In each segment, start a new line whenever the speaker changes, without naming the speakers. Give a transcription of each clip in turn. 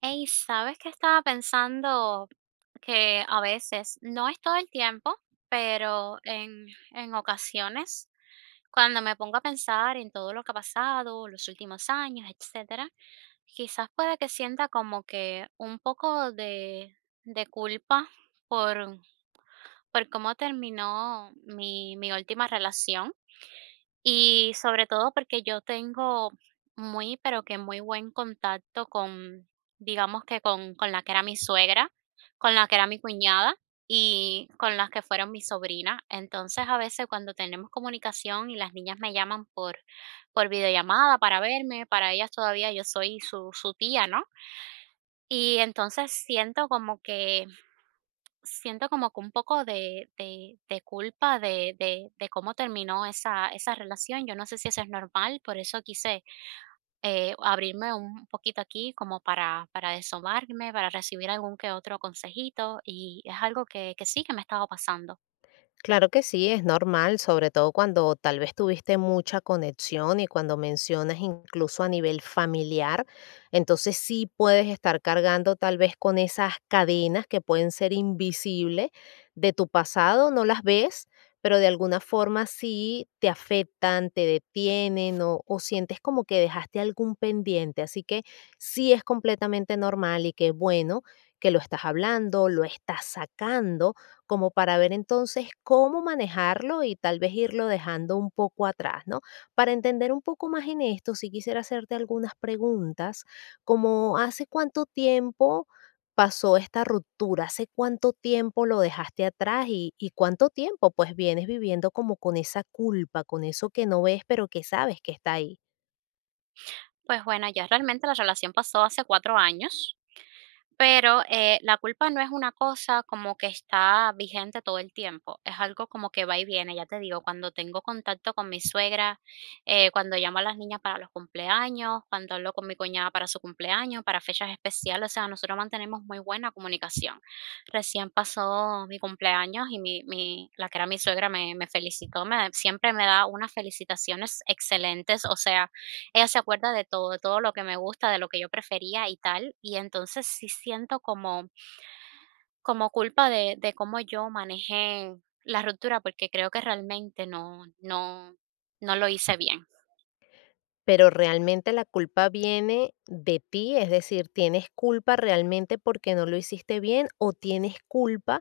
Hey, ¿sabes qué estaba pensando? Que a veces, no es todo el tiempo, pero en ocasiones, cuando me pongo a pensar en todo lo que ha pasado, los últimos años, etcétera, quizás pueda que sienta como que un poco de culpa por, por cómo terminó mi última relación. Y sobre todo porque yo tengo muy, pero que muy buen contacto con, digamos que con la que era mi suegra, con la que era mi cuñada y con las que fueron mis sobrinas. Entonces a veces cuando tenemos comunicación y las niñas me llaman por videollamada para verme, para ellas todavía yo soy su tía, ¿no? Y entonces siento como que un poco de de culpa de de cómo terminó esa relación. Yo no sé si eso es normal, por eso quise, abrirme un poquito aquí como para desahogarme, para recibir algún que otro consejito, y es algo que sí, que me estaba pasando.
Claro que sí, es normal, sobre todo cuando tal vez tuviste mucha conexión y cuando mencionas incluso a nivel familiar, entonces sí puedes estar cargando tal vez con esas cadenas que pueden ser invisibles de tu pasado, no las ves, pero de alguna forma sí te afectan, te detienen o sientes como que dejaste algún pendiente, así que sí es completamente normal y qué bueno que lo estás hablando, lo estás sacando como para ver entonces cómo manejarlo y tal vez irlo dejando un poco atrás, ¿no? Para entender un poco más en esto, sí quisiera hacerte algunas preguntas, como ¿hace cuánto tiempo pasó esta ruptura? ¿Hace cuánto tiempo lo dejaste atrás y cuánto tiempo pues vienes viviendo como con esa culpa, con eso que no ves pero que sabes que está ahí?
Pues bueno, ya realmente la relación pasó hace 4 años. Pero, la culpa no es una cosa como que está vigente todo el tiempo, es algo como que va y viene, ya te digo, cuando tengo contacto con mi suegra, cuando llamo a las niñas para los cumpleaños, cuando hablo con mi cuñada para su cumpleaños, para fechas especiales, o sea, nosotros mantenemos muy buena comunicación. Recién pasó mi cumpleaños y mi mi la que era mi suegra me felicitó, me siempre me da unas felicitaciones excelentes, o sea, ella se acuerda de todo lo que me gusta, de lo que yo prefería y tal, y entonces sí siento como como culpa de cómo yo manejé la ruptura, porque creo que realmente no lo hice bien.
Pero realmente la culpa viene de ti, es decir, ¿tienes culpa realmente porque no lo hiciste bien o tienes culpa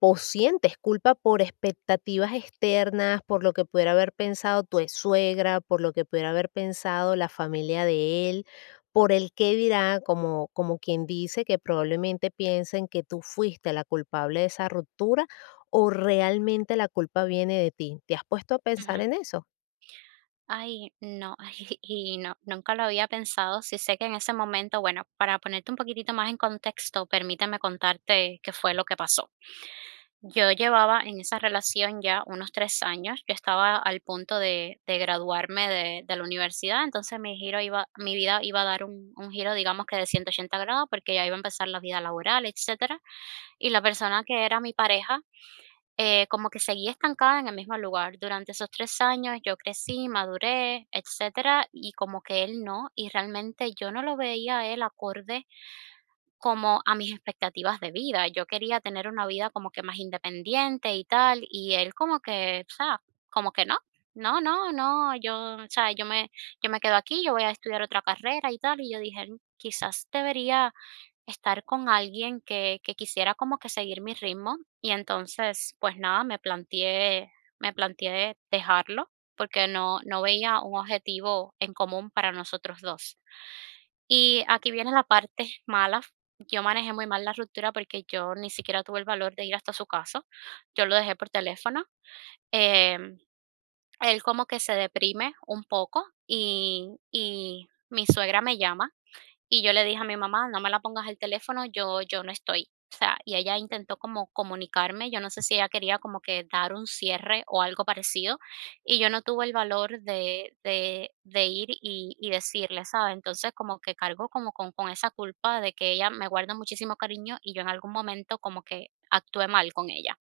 o sientes culpa por expectativas externas, por lo que pudiera haber pensado tu suegra, por lo que pudiera haber pensado la familia de él, por el qué dirá, como, como quien dice que probablemente piensen que tú fuiste la culpable de esa ruptura o realmente la culpa viene de ti? ¿Te has puesto a pensar
Ujú.
en eso?
Ay, no, ay, y no, nunca lo había pensado. Sí sé que en ese momento, bueno, para ponerte un poquitito más en contexto, permíteme contarte qué fue lo que pasó. Yo llevaba en esa relación ya unos 3 años, yo estaba al punto de graduarme de la universidad, entonces mi vida iba a dar un giro, digamos que de 180 grados, porque ya iba a empezar la vida laboral, etcétera, y la persona que era mi pareja, como que seguía estancada en el mismo lugar. Durante esos 3 años yo crecí, maduré, etcétera, y como que él no, y realmente yo no lo veía a él acorde como a mis expectativas de vida. Yo quería tener una vida como que más independiente y tal, y él como que, o sea, como que no. No, no, no, yo, o sea, yo me quedo aquí, yo voy a estudiar otra carrera y tal. Y yo dije, "Mm, quizás debería estar con alguien que quisiera como que seguir mi ritmo". Y entonces, pues nada, me planteé dejarlo porque no veía un objetivo en común para nosotros dos. Y aquí viene la parte mala. Yo manejé muy mal la ruptura porque yo ni siquiera tuve el valor de ir hasta su casa. Yo lo dejé por teléfono. Em, Él como que se deprime un poco y mi suegra me llama y yo le dije a mi mamá: "No me la pongas al teléfono, yo no estoy". O sea, y ella intentó como comunicarme, yo no sé si ella quería como que dar un cierre o algo parecido, y yo no tuve el valor de ir y decirle, ¿sabes? Entonces, como que cargo como con esa culpa de que ella me guarda muchísimo cariño y yo en algún momento como que actué mal con ella.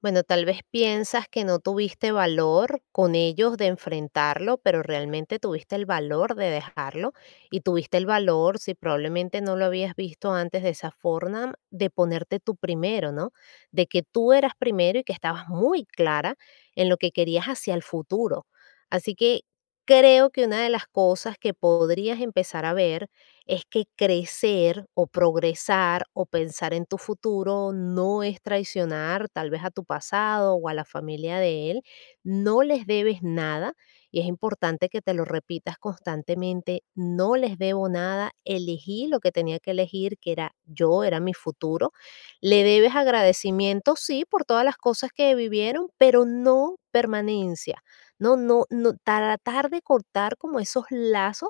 Bueno, tal vez piensas que no tuviste valor con ellos de enfrentarlo, pero realmente tuviste el valor de dejarlo y tuviste el valor, si probablemente no lo habías visto antes de esa forma, de ponerte tú primero, ¿no? De que tú eras primero y que estabas muy clara en lo que querías hacia el futuro. Así que creo que una de las cosas que podrías empezar a ver es que crecer o progresar o pensar en tu futuro no es traicionar tal vez a tu pasado o a la familia de él, no les debes nada y es importante que te lo repitas constantemente, no les debo nada, elegí lo que tenía que elegir, que era yo, era mi futuro, le debes agradecimiento, sí, por todas las cosas que vivieron, pero no permanencia. No, no, no, tratar de cortar como esos lazos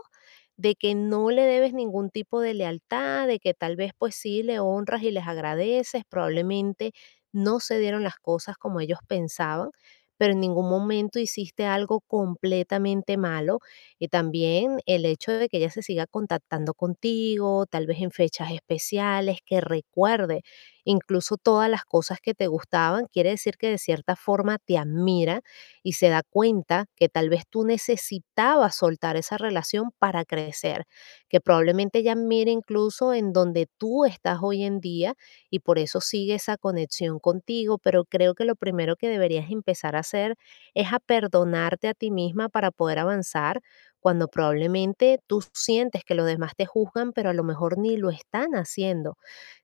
de que no le debes ningún tipo de lealtad, de que tal vez pues sí le honras y les agradeces, probablemente no se dieron las cosas como ellos pensaban, pero en ningún momento hiciste algo completamente malo. Y también el hecho de que ella se siga contactando contigo, tal vez en fechas especiales, que recuerde incluso todas las cosas que te gustaban, quiere decir que de cierta forma te admira y se da cuenta que tal vez tú necesitabas soltar esa relación para crecer, que probablemente ella mire incluso en donde tú estás hoy en día y por eso sigue esa conexión contigo, pero creo que lo primero que deberías empezar a hacer es a perdonarte a ti misma para poder avanzar cuando probablemente tú sientes que los demás te juzgan, pero a lo mejor ni lo están haciendo.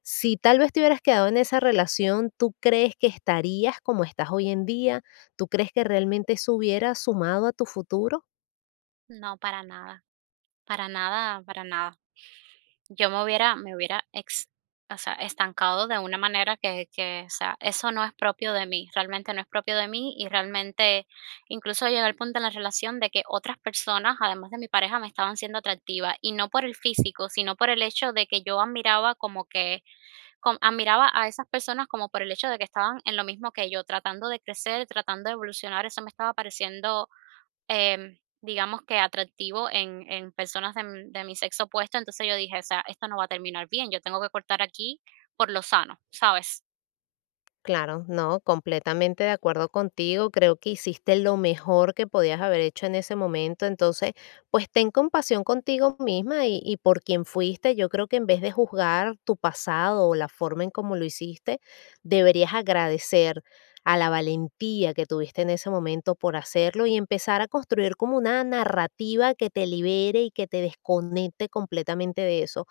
Si tal vez te hubieras quedado en esa relación, ¿tú crees que estarías como estás hoy en día? ¿Tú crees que realmente eso hubiera sumado a tu futuro?
No, para nada, para nada, para nada. Yo me hubiera ex o sea, estancado de una manera que, o sea, eso no es propio de mí, realmente no es propio de mí, y realmente incluso llegué al punto en la relación de que otras personas, además de mi pareja, me estaban siendo atractivas, y no por el físico, sino por el hecho de que yo admiraba como que com admiraba a esas personas como por el hecho de que estaban en lo mismo que yo, tratando de crecer, tratando de evolucionar, eso me estaba pareciendo Em, digamos que atractivo en personas de m de mi sexo opuesto, entonces yo dije: "O sea, esto no va a terminar bien, yo tengo que cortar aquí por lo sano", ¿sabes?
Claro, no, completamente de acuerdo contigo. Creo que hiciste lo mejor que podías haber hecho en ese momento. Entonces, pues ten compasión contigo misma y por quien fuiste. Yo creo que en vez de juzgar tu pasado o la forma en cómo lo hiciste, deberías agradecer a la valentía que tuviste en ese momento por hacerlo y empezar a construir como una narrativa que te libere y que te desconecte completamente de eso.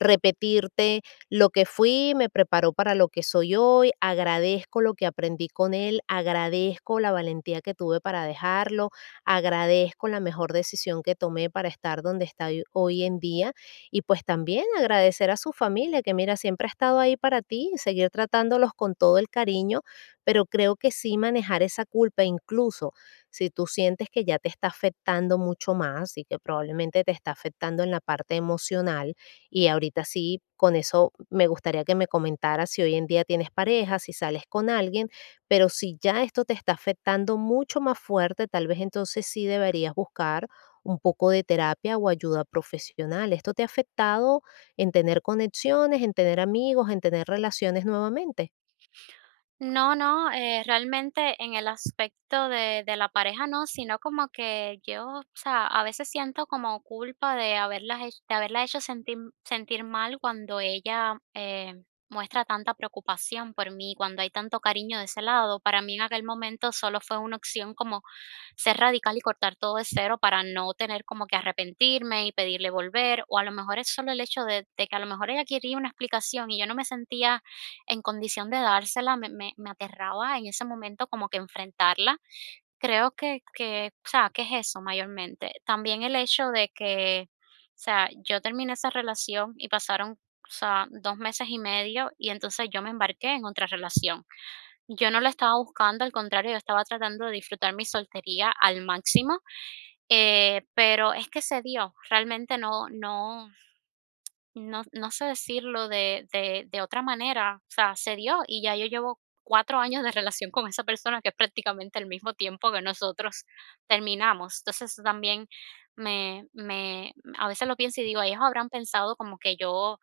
Repetirte: lo que fui me preparó para lo que soy hoy, agradezco lo que aprendí con él, agradezco la valentía que tuve para dejarlo, agradezco la mejor decisión que tomé para estar donde estoy hoy en día y pues también agradecer a su familia que mira, siempre ha estado ahí para ti, seguir tratándolos con todo el cariño, pero creo que sí manejar esa culpa, incluso si tú sientes que ya te está afectando mucho más y que probablemente te está afectando en la parte emocional y ahorita sí, con eso me gustaría que me comentaras si hoy en día tienes pareja, si sales con alguien, pero si ya esto te está afectando mucho más fuerte, tal vez entonces sí deberías buscar un poco de terapia o ayuda profesional. ¿Esto te ha afectado en tener conexiones, en tener amigos, en tener relaciones nuevamente?
No, no, realmente en el aspecto de la pareja no, sino como que yo, o sea, a veces siento como culpa de de haberla hecho sentir, sentir mal cuando ella muestra tanta preocupación por mí, cuando hay tanto cariño de ese lado. Para mí en aquel momento solo fue una opción como ser radical y cortar todo de cero para no tener como que arrepentirme y pedirle volver, o a lo mejor es solo el hecho de que a lo mejor ella quería una explicación y yo no me sentía en condición de dársela, me aterraba en ese momento como que enfrentarla. Creo o sea, que es eso mayormente. También el hecho de que, o sea, yo terminé esa relación y pasaron, o sea, 2 meses y medio, y entonces yo me embarqué en otra relación. Yo no la estaba buscando, al contrario, yo estaba tratando de disfrutar mi soltería al máximo, pero es que se dio, realmente no sé decirlo de otra manera, o sea, se dio y ya yo llevo 4 años de relación con esa persona, que es prácticamente el mismo tiempo que nosotros terminamos. Entonces, eso también me me a veces lo pienso y digo: "Ellos habrán pensado como que yo,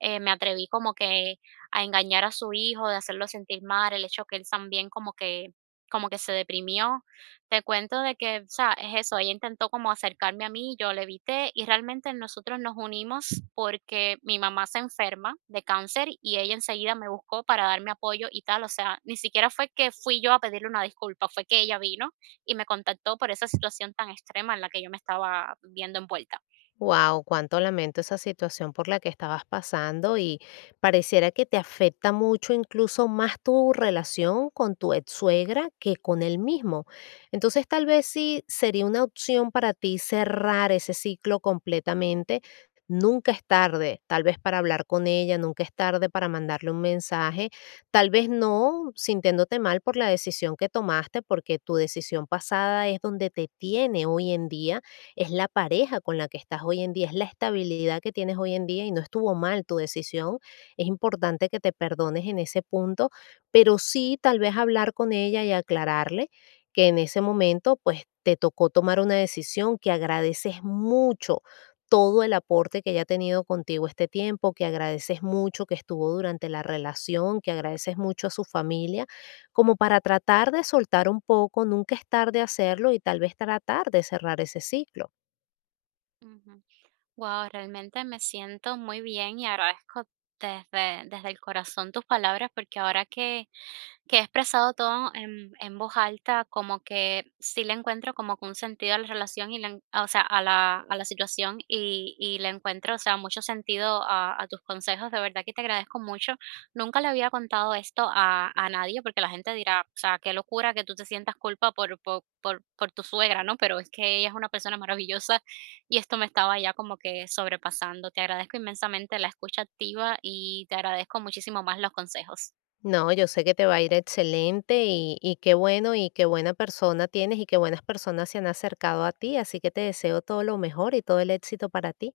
me atreví como que a engañar a su hijo, de hacerlo sentir mal", el hecho que él también como que se deprimió. Te cuento de que, o sea, es eso, ella intentó como acercarme a mí, yo le evité y realmente nosotros nos unimos porque mi mamá se enferma de cáncer y ella enseguida me buscó para darme apoyo y tal, o sea, ni siquiera fue que fui yo a pedirle una disculpa, fue que ella vino y me contactó por esa situación tan extrema en la que yo me estaba viendo envuelta.
Wow, cuánto lamento esa situación por la que estabas pasando y pareciera que te afecta mucho incluso más tu relación con tu ex suegra que con él mismo. Entonces tal vez sí sería una opción para ti cerrar ese ciclo completamente. Nunca es tarde, tal vez para hablar con ella, nunca es tarde para mandarle un mensaje, tal vez no sintiéndote mal por la decisión que tomaste, porque tu decisión pasada es donde te tiene hoy en día, es la pareja con la que estás hoy en día, es la estabilidad que tienes hoy en día y no estuvo mal tu decisión. Es importante que te perdones en ese punto, pero sí tal vez hablar con ella y aclararle que en ese momento pues te tocó tomar una decisión, que agradeces mucho todo el aporte que ella ha tenido contigo este tiempo, que agradeces mucho que estuvo durante la relación, que agradeces mucho a su familia, como para tratar de soltar un poco, nunca es tarde hacerlo y tal vez tratar de cerrar ese ciclo.
Ujú. Wow, realmente me siento muy bien y agradezco desde el corazón tus palabras porque ahora que he expresado todo en voz alta, como que sí le encuentro como que un sentido a la relación y o sea, a a la situación y le encuentro, o sea, mucho sentido a tus consejos. De verdad que te agradezco mucho. Nunca le había contado esto a nadie porque la gente dirá, o sea, qué locura que tú te sientas culpa por tu suegra, ¿no? Pero es que ella es una persona maravillosa y esto me estaba ya como que sobrepasando. Te agradezco inmensamente la escucha activa y te agradezco muchísimo más los consejos.
No, yo sé que te va a ir excelente y qué bueno y qué buena persona tienes y qué buenas personas se han acercado a ti, así que te deseo todo lo mejor y todo el éxito para ti.